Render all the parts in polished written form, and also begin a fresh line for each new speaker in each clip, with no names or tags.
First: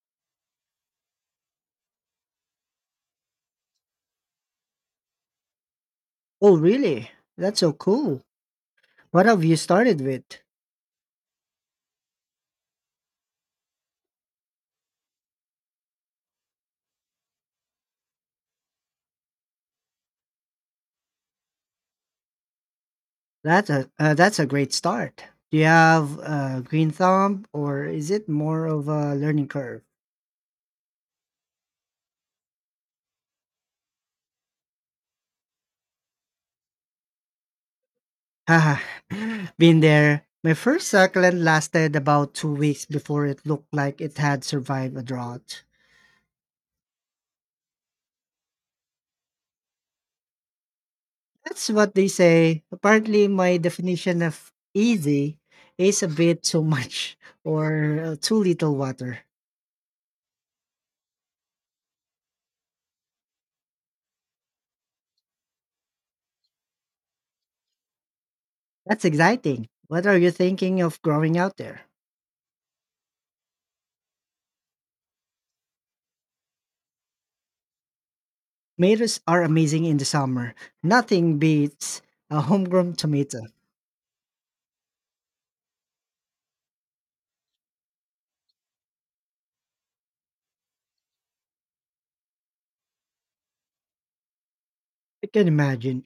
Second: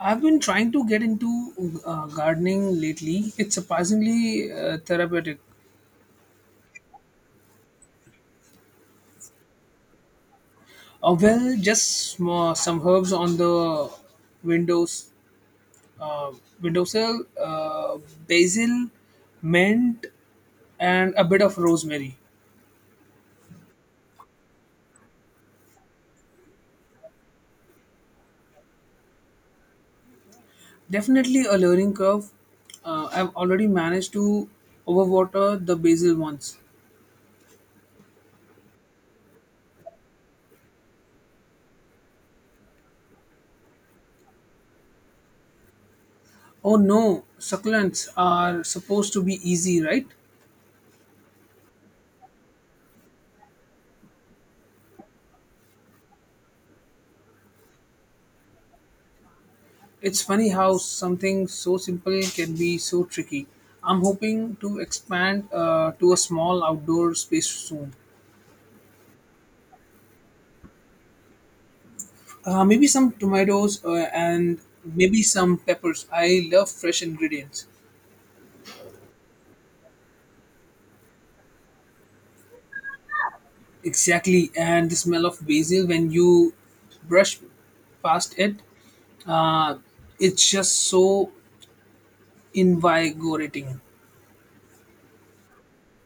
I've been trying to get into gardening lately. It's surprisingly therapeutic.
Oh, really? That's so cool. What have you started with?
Well, just small, some herbs on the windows, uh, windowsill, basil, mint, and a bit of rosemary.
That's a great start. Do you have a green thumb, or is it more of a learning curve?
Definitely a learning curve. I've already managed to overwater the basil once.
Haha, been there. My first succulent lasted about 2 weeks before it looked like it had survived a drought.
Oh no, succulents are supposed to be easy, right?
That's what they say. Apparently, my definition of easy is a bit too much or too little water.
It's funny how something so simple can be so tricky. I'm hoping to expand to a small outdoor space soon.
That's exciting. What are you thinking of growing out there?
Maybe some tomatoes and maybe some peppers. I love fresh ingredients.
Tomatoes are amazing in the summer. Nothing beats a homegrown tomato.
Exactly, and the smell of basil when you brush past it, uh, it's just so invigorating.
I can imagine.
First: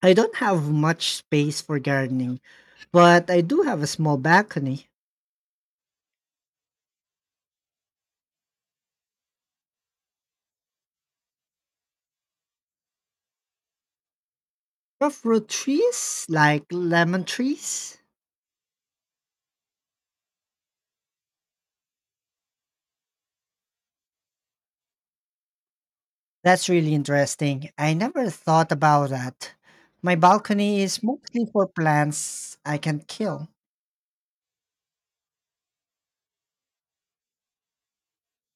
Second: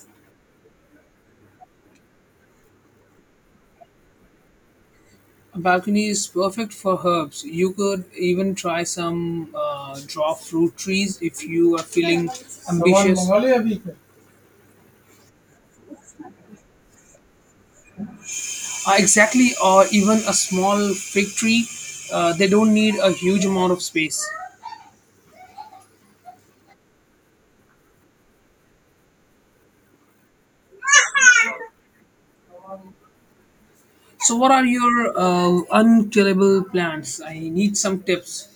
I don't have much space for gardening, but I do have a small balcony.
A balcony is perfect for herbs. You could even try some draw fruit trees if you are feeling सामान ambitious. मंगा ले अभी पे
Rough root trees like lemon trees.
Exactly, or even a small fig tree. They don't need a huge amount of space.
That's really interesting. I never thought about that. My balcony is mostly for plants I can kill.
So, what are your unkillable plants? I need some tips.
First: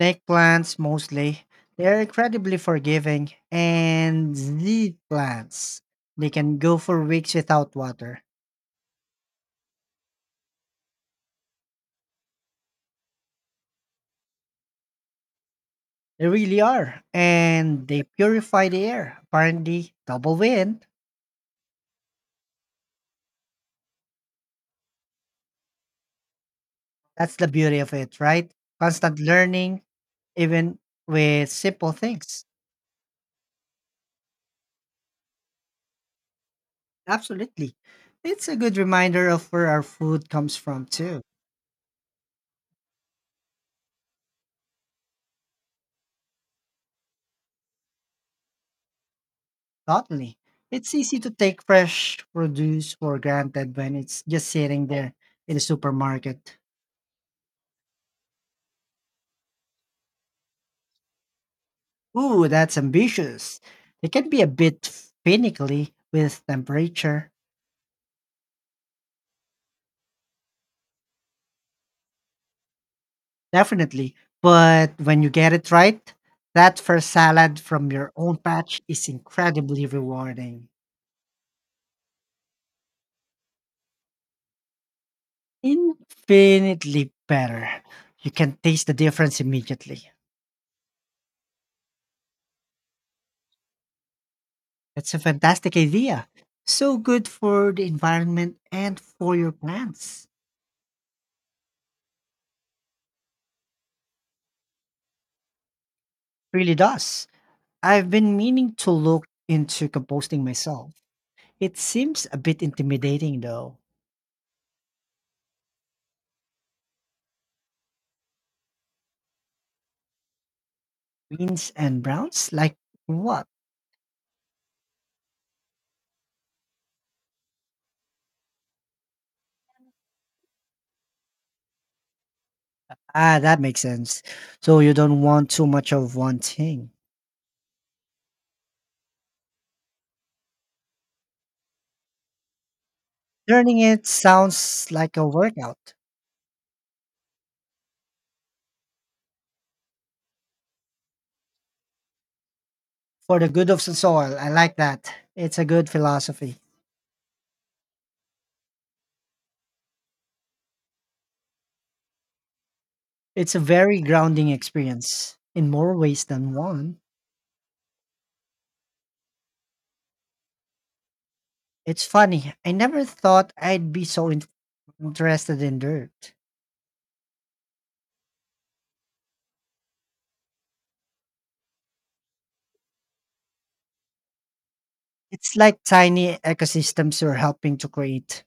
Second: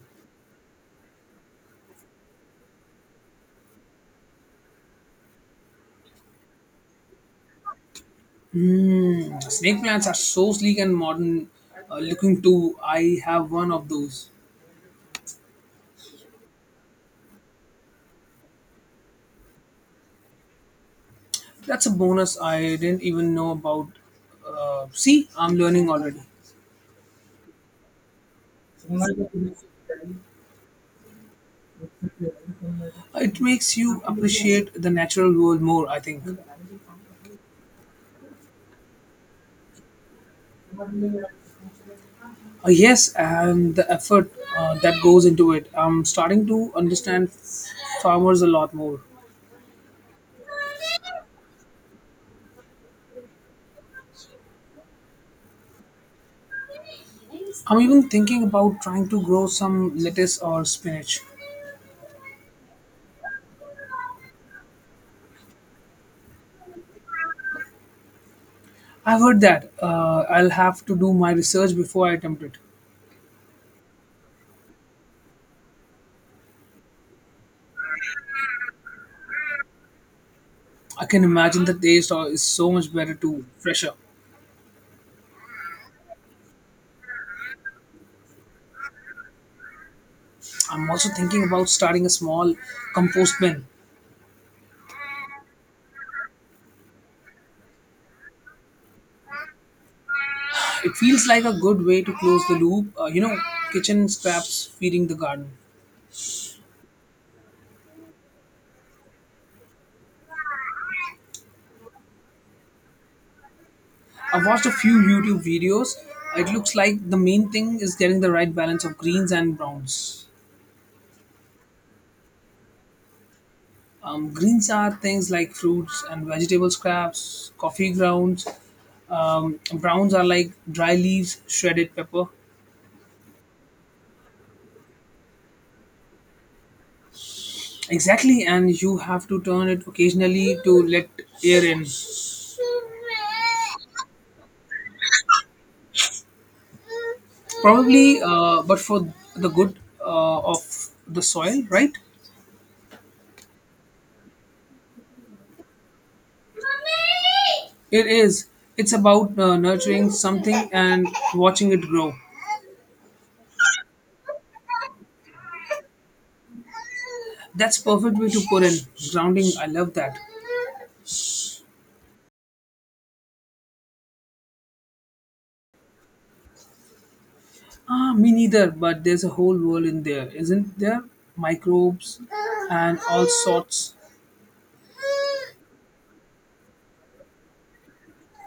Snake plants mostly. They're incredibly forgiving. And the plants. They can go for weeks without water.
Hmm, snake plants are so sleek and modern looking too. I have one of those.
They really are. And they purify the air. Apparently, double win.
That's a bonus I didn't even know about. See, I'm learning already.
That's the beauty of it, right? Constant learning, even with simple things.
It makes you appreciate the natural world more, I think.
Absolutely. It's a good reminder of where our food comes from, too.
Yes, and the effort that goes into it. I'm starting to understand farmers a lot more.
Totally. It's easy to take fresh produce for granted when it's just sitting there in the supermarket.
I'm even thinking about trying to grow some lettuce or spinach.
Ooh, that's ambitious. It can be a bit finicky with temperature,
I've heard that. I'll have to do my research before I attempt it.
definitely. But when you get it right, that first salad from your own patch is incredibly rewarding.
I can imagine the taste is so much better too, fresher.
Infinitely better. You can taste the difference immediately.
I'm also thinking about starting a small compost bin.
That's a fantastic idea. So good for the environment and for your plants.
It feels like a good way to close the loop, you know, kitchen scraps feeding the garden.
Really does. I've been meaning to look into composting myself. It seems a bit intimidating though.
I've watched a few YouTube videos. It looks like the main thing is getting the right balance of greens and browns.
Greens and browns? Like what?
Greens are things like fruits and vegetable scraps, coffee grounds. Browns are like dry leaves, shredded pepper.
Ah, that makes sense. So you don't want too much of one thing.
Exactly, and you have to turn it occasionally to let air in.
Learning it sounds like a workout.
Probably, but for the good of the soil, right?
For the good of the soil, I like that. It's a good philosophy.
It is. It's about nurturing something and watching it grow.
It's a very grounding experience in more ways than one.
That's perfect way to put in grounding. I love that.
It's funny. I never thought I'd be so interested in dirt.
Ah, me neither. But there's a whole world in there, isn't there? Microbes and all sorts.
It's like tiny ecosystems you're helping to create.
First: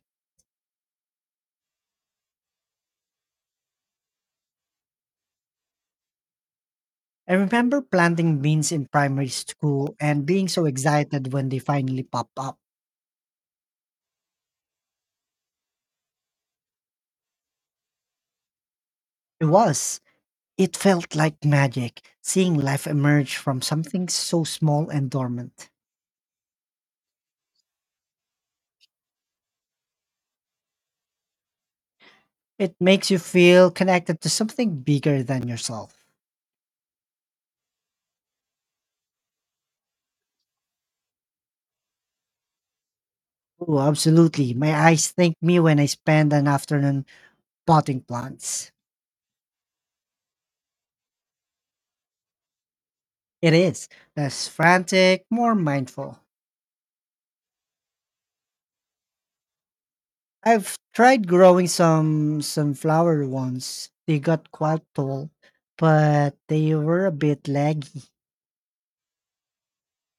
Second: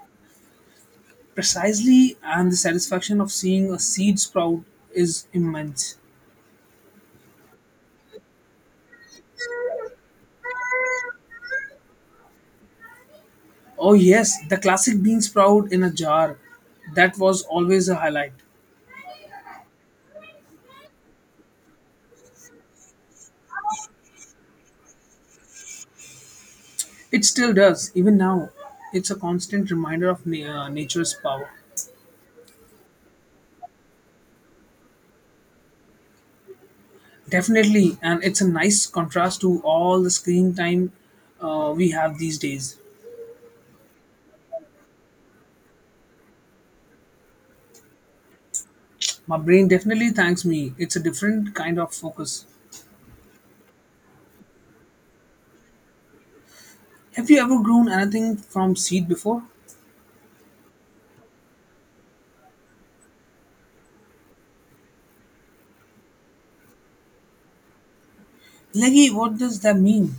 Precisely, and the satisfaction of seeing a seed sprout is immense.
I remember planting beans in primary school and being so excited when they finally pop up.
Oh yes, the classic bean sprout in a jar. That was always a highlight.
It was. It felt like magic, seeing life emerge from something so small and dormant.
It still does, even now. It's a constant reminder of nature's power.
It makes you feel connected to something bigger than yourself.
Definitely, and it's a nice contrast to all the screen time we have these days.
Oh, absolutely. My eyes thank me when I spend an afternoon potting plants.
My brain definitely thanks me. It's a different kind of focus.
It is less frantic, more mindful.
Have you ever grown anything from seed before?
I've tried growing some sunflower ones. They got quite tall, but they were a bit leggy.
Leggy, what does that mean?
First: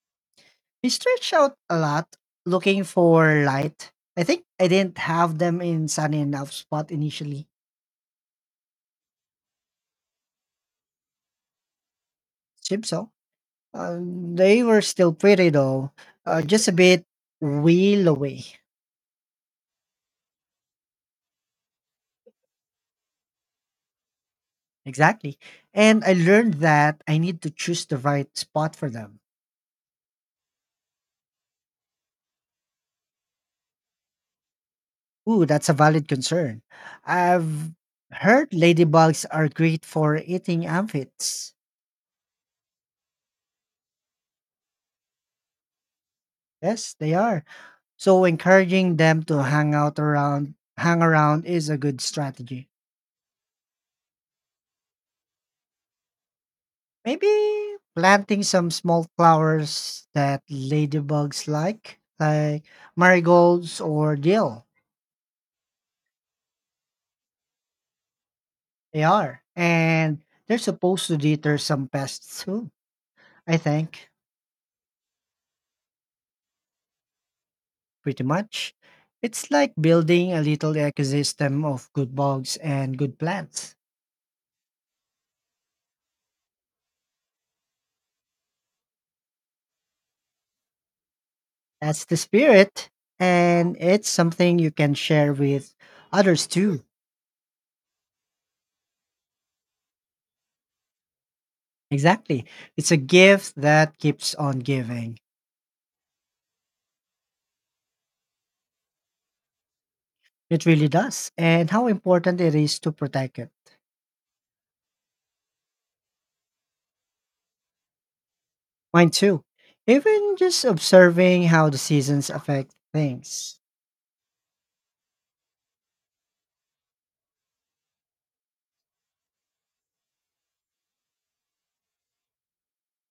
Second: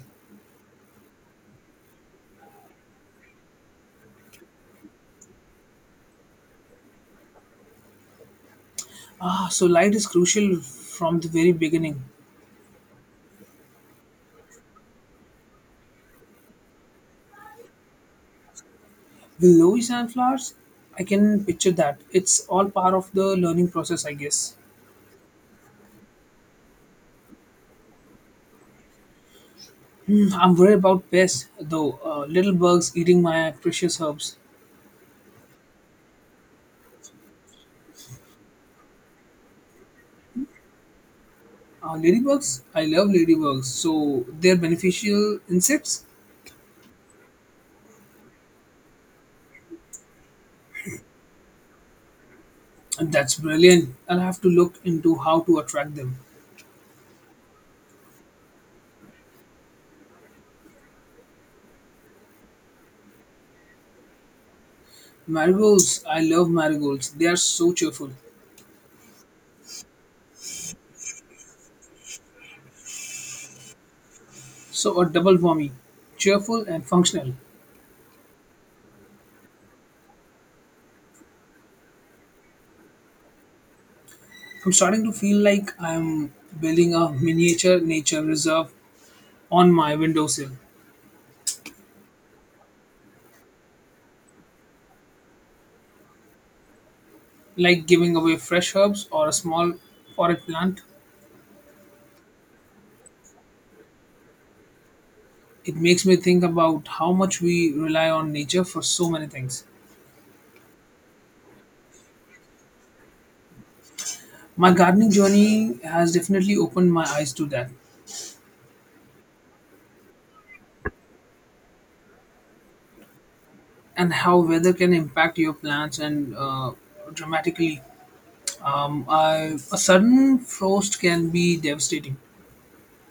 They stretch out a lot looking for light. I think I didn't have them in sunny enough spot initially.
Ah, so light is crucial from the very beginning.
Seems so. Uh, they were still pretty though, just a bit wheel away.
Willows and flowers? I can picture that. It's all part of the learning process, I guess.
Exactly. And I learned that I need to choose the right spot for them.
Hmm, I'm worried about pests, though. Little bugs eating my precious herbs.
Ooh, that's a valid concern. I've heard ladybugs are great for eating amphits.
Ladybugs, I love ladybugs. So they're beneficial insects.
Yes, they are. So encouraging them to hang out around hang around is a good strategy.
That's brilliant. I'll have to look into how to attract them.
Maybe planting some small flowers that ladybugs like marigolds or dill.
Marigolds, I love marigolds. They are so cheerful.
They are. And they're supposed to deter some pests too, I think.
So a double whammy, cheerful and functional.
Pretty much. It's like building a little ecosystem of good bugs and good plants.
I'm starting to feel like I'm building a miniature nature reserve on my windowsill,
That's the spirit. And it's something you can share with others too.
like giving away fresh herbs or a small potted plant.
Exactly. It's a gift that keeps on giving.
It makes me think about how much we rely on nature for so many things.
It really does. And how important it is to protect it.
My gardening journey has definitely opened my eyes to that
Mine too. Even just observing how the seasons affect things.
and how weather can impact your plants and dramatically. A sudden frost can be devastating.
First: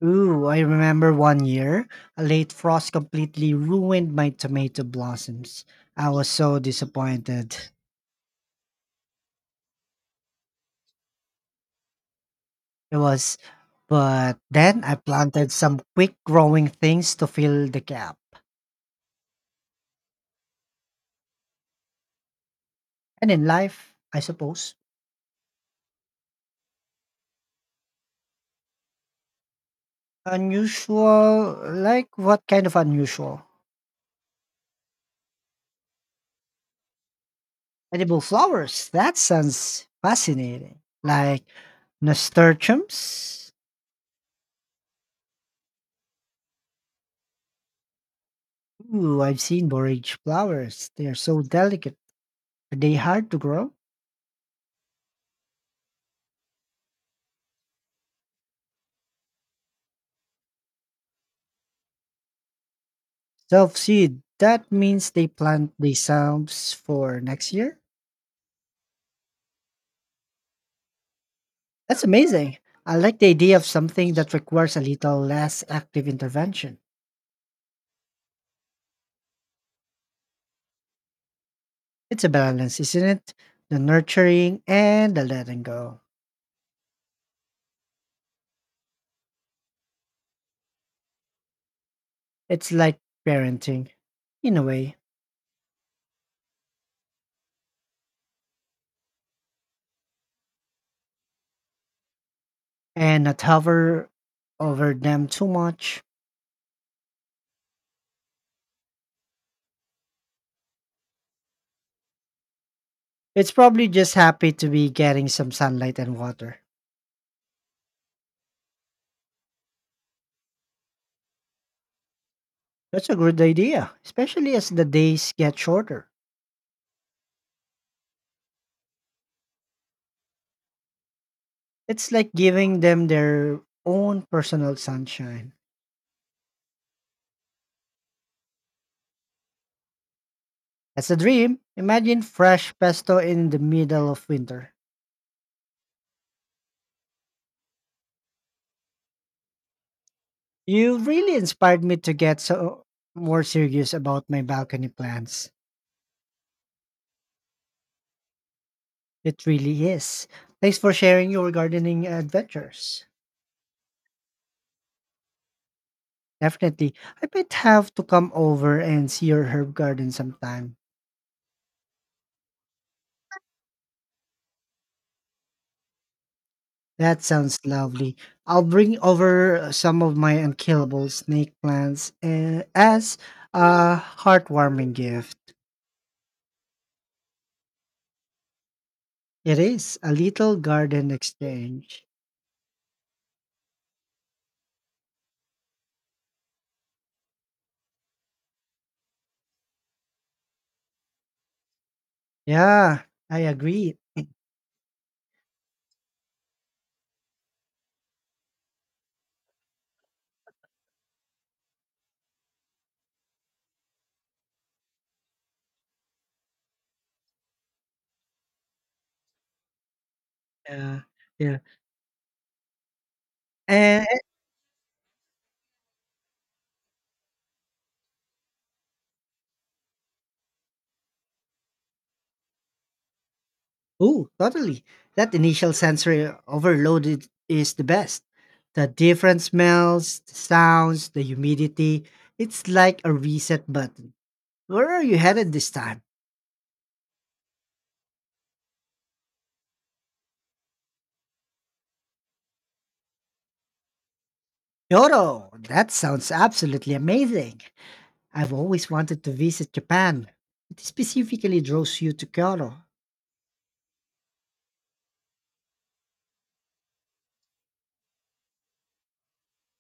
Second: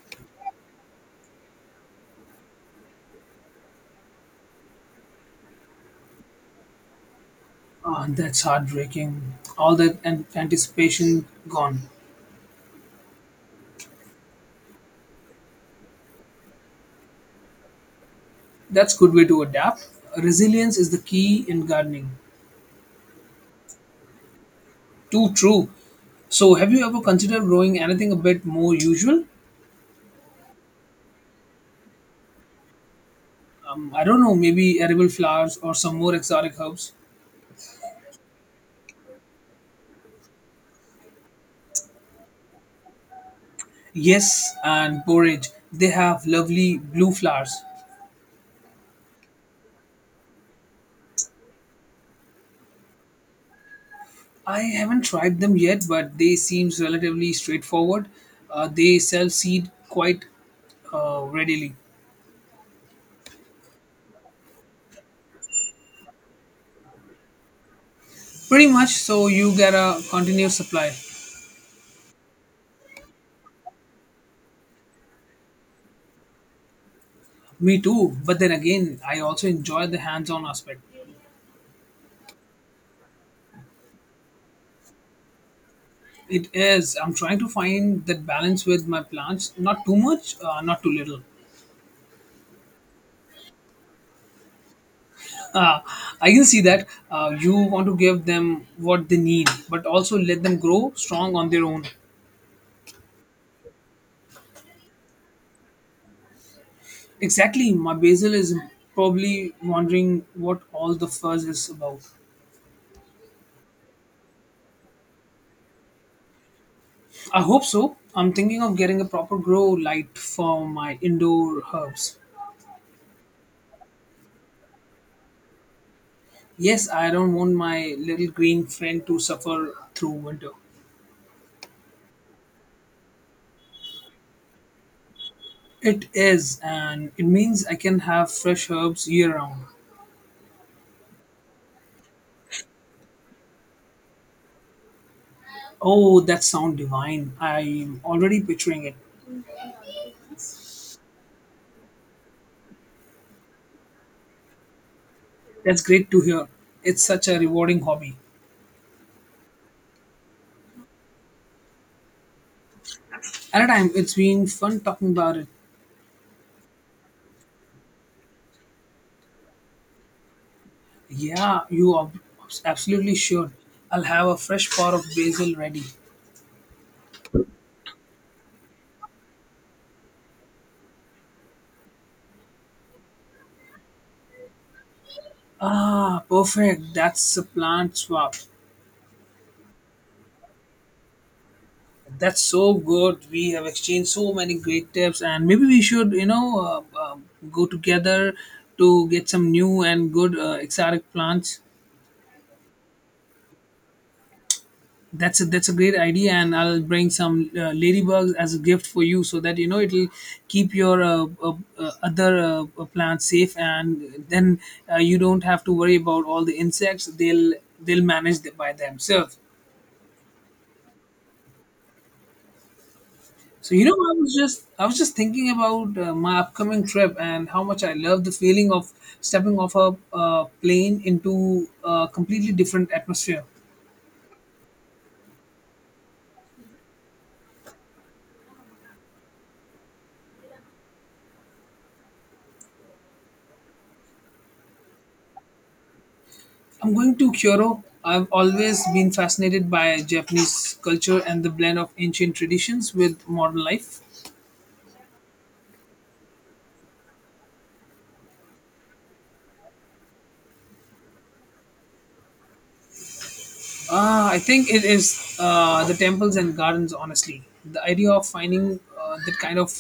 Ooh, I remember one year, a late frost completely ruined my tomato blossoms. I was so disappointed.
That's heartbreaking. All that anticipation gone.
It was, but then I planted some quick growing things to fill the gap.
That's good way to adapt. Resilience is the key in gardening.
And in life, I suppose,
Too true. So, have you ever considered growing anything a bit more usual?
unusual, like what kind of unusual?
I don't know, maybe edible flowers or some more exotic herbs.
Edible flowers. That sounds fascinating. Like nasturtiums.
Yes, and porridge. They have lovely blue flowers.
Ooh, I've seen borage flowers. They are so delicate. Are they hard to grow?
I haven't tried them yet, but they seems relatively straightforward. They sell seed quite readily.
Self-seed. That means they plant the selves for next year?
Pretty much, so you get a continuous supply.
That's amazing. I like the idea of something that requires a little less active intervention.
Me too, but then again, I also enjoy the hands-on aspect.
It's a balance, isn't it? The nurturing and the letting go.
It is. I'm trying to find that balance with my plants. Not too much, not too little.
It's like parenting, in a way,
Uh, I can see that you want to give them what they need, but also let them grow strong on their own.
and not hover over them too much.
Exactly, my basil is probably wondering what all the fuzz is about.
It's probably just happy to be getting some sunlight and water.
I hope so. I'm thinking of getting a proper grow light for my indoor herbs.
That's a good idea, especially as the days get shorter.
Yes, I don't want my little green friend to suffer through winter.
It's like giving them their own personal sunshine.
It is, and it means I can have fresh herbs year round.
That's a dream. Imagine fresh pesto in the middle of winter.
Oh, that sounds divine. I'm already picturing it.
You really inspired me to get so more serious about my balcony plans.
That's great to hear. It's such a rewarding hobby.
It really is. Thanks for sharing your gardening adventures.
At a time, it's been fun talking about it.
Definitely. I might have to come over and see your herb garden sometime.
Yeah, you are absolutely sure. I'll have a fresh pot of basil ready.
That sounds lovely. I'll bring over some of my unkillable snake plants as a heartwarming gift.
Ah, perfect. That's a plant swap.
It is a little garden exchange.
That's so good. We have exchanged so many great tips, and maybe we should, you know, go together to get some new and good exotic plants.
Yeah, I agree.
That's a great idea, and I'll bring some ladybugs as a gift for you, so that you know it'll keep your other plants safe, and then you don't have to worry about all the insects. They'll manage it by themselves.
Yeah, yeah.
So you know,
And
I was just thinking about my upcoming trip and how much I love the feeling of stepping off a plane into a completely different atmosphere.
oh, totally. That initial sensory overload it is the best. The different smells, the sounds, the humidity. It's like a reset button. Where are you headed this time?
I'm going to Kyoto. I've always been fascinated by Japanese culture and the blend of ancient traditions with modern life.
Kyoto! That sounds absolutely amazing. I've always wanted to visit Japan. What specifically draws you to Kyoto?
I think it is the temples and gardens, honestly. The idea of finding that kind of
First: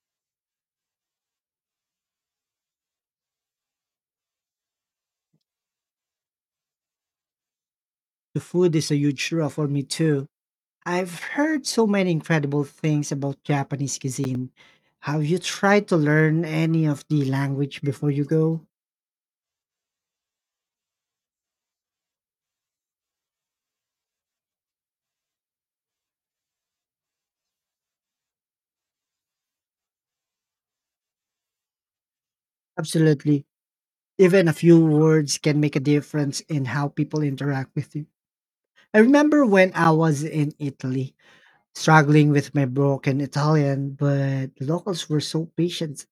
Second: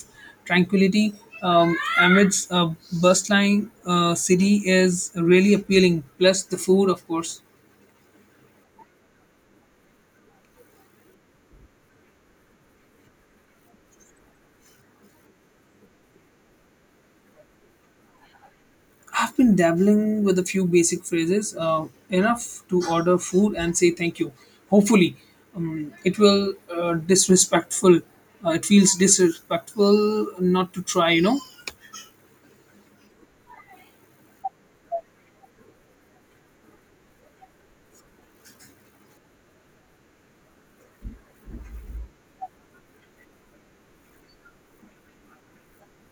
tranquility amidst a bustling city is really appealing. Plus, the food, of course.
The food is a huge draw for me too. I've heard so many incredible things about Japanese cuisine. Have you tried to learn any of the language before you go?
I've been dabbling with a few basic phrases, enough to order food and say thank you. Hopefully, it will disrespectful. It feels disrespectful not to try. You know,
Absolutely. Even a few words can make a difference in how people interact with you. I remember when I was in Italy, struggling with my broken Italian, but the locals were so patient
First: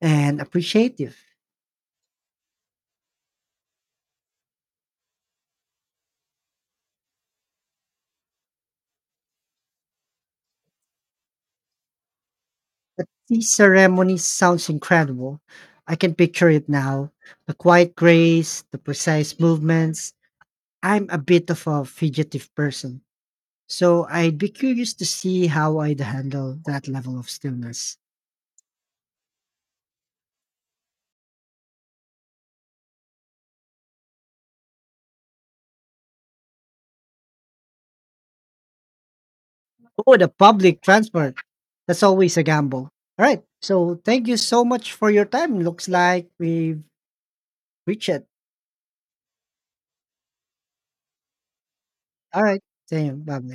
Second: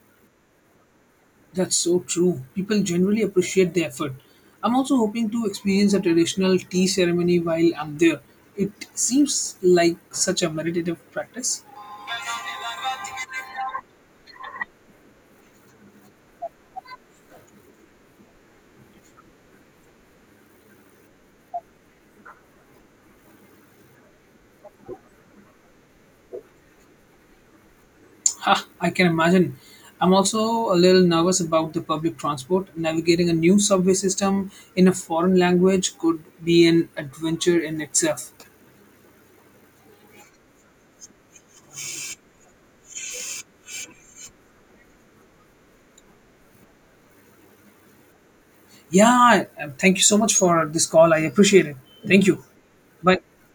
and appreciative.
that's so true. People generally appreciate the effort. I'm also hoping to experience a traditional tea ceremony while I'm there. It seems like such a meditative practice.
The tea ceremony sounds incredible. I can picture it now. The quiet grace, the precise movements. I'm a bit of a fugitive person, so I'd be curious to see how I'd handle that level of stillness.
Ha, I can imagine. I'm also a little nervous about the public transport. Navigating a new subway system in a foreign language could be an adventure in itself.
Oh, the public transport. That's always a gamble. All right. So thank you so much for your time. Looks like we've reached it.
Yeah, thank you so much for this call. I appreciate it. Thank you.
All right.
Bye.
Same. Bye.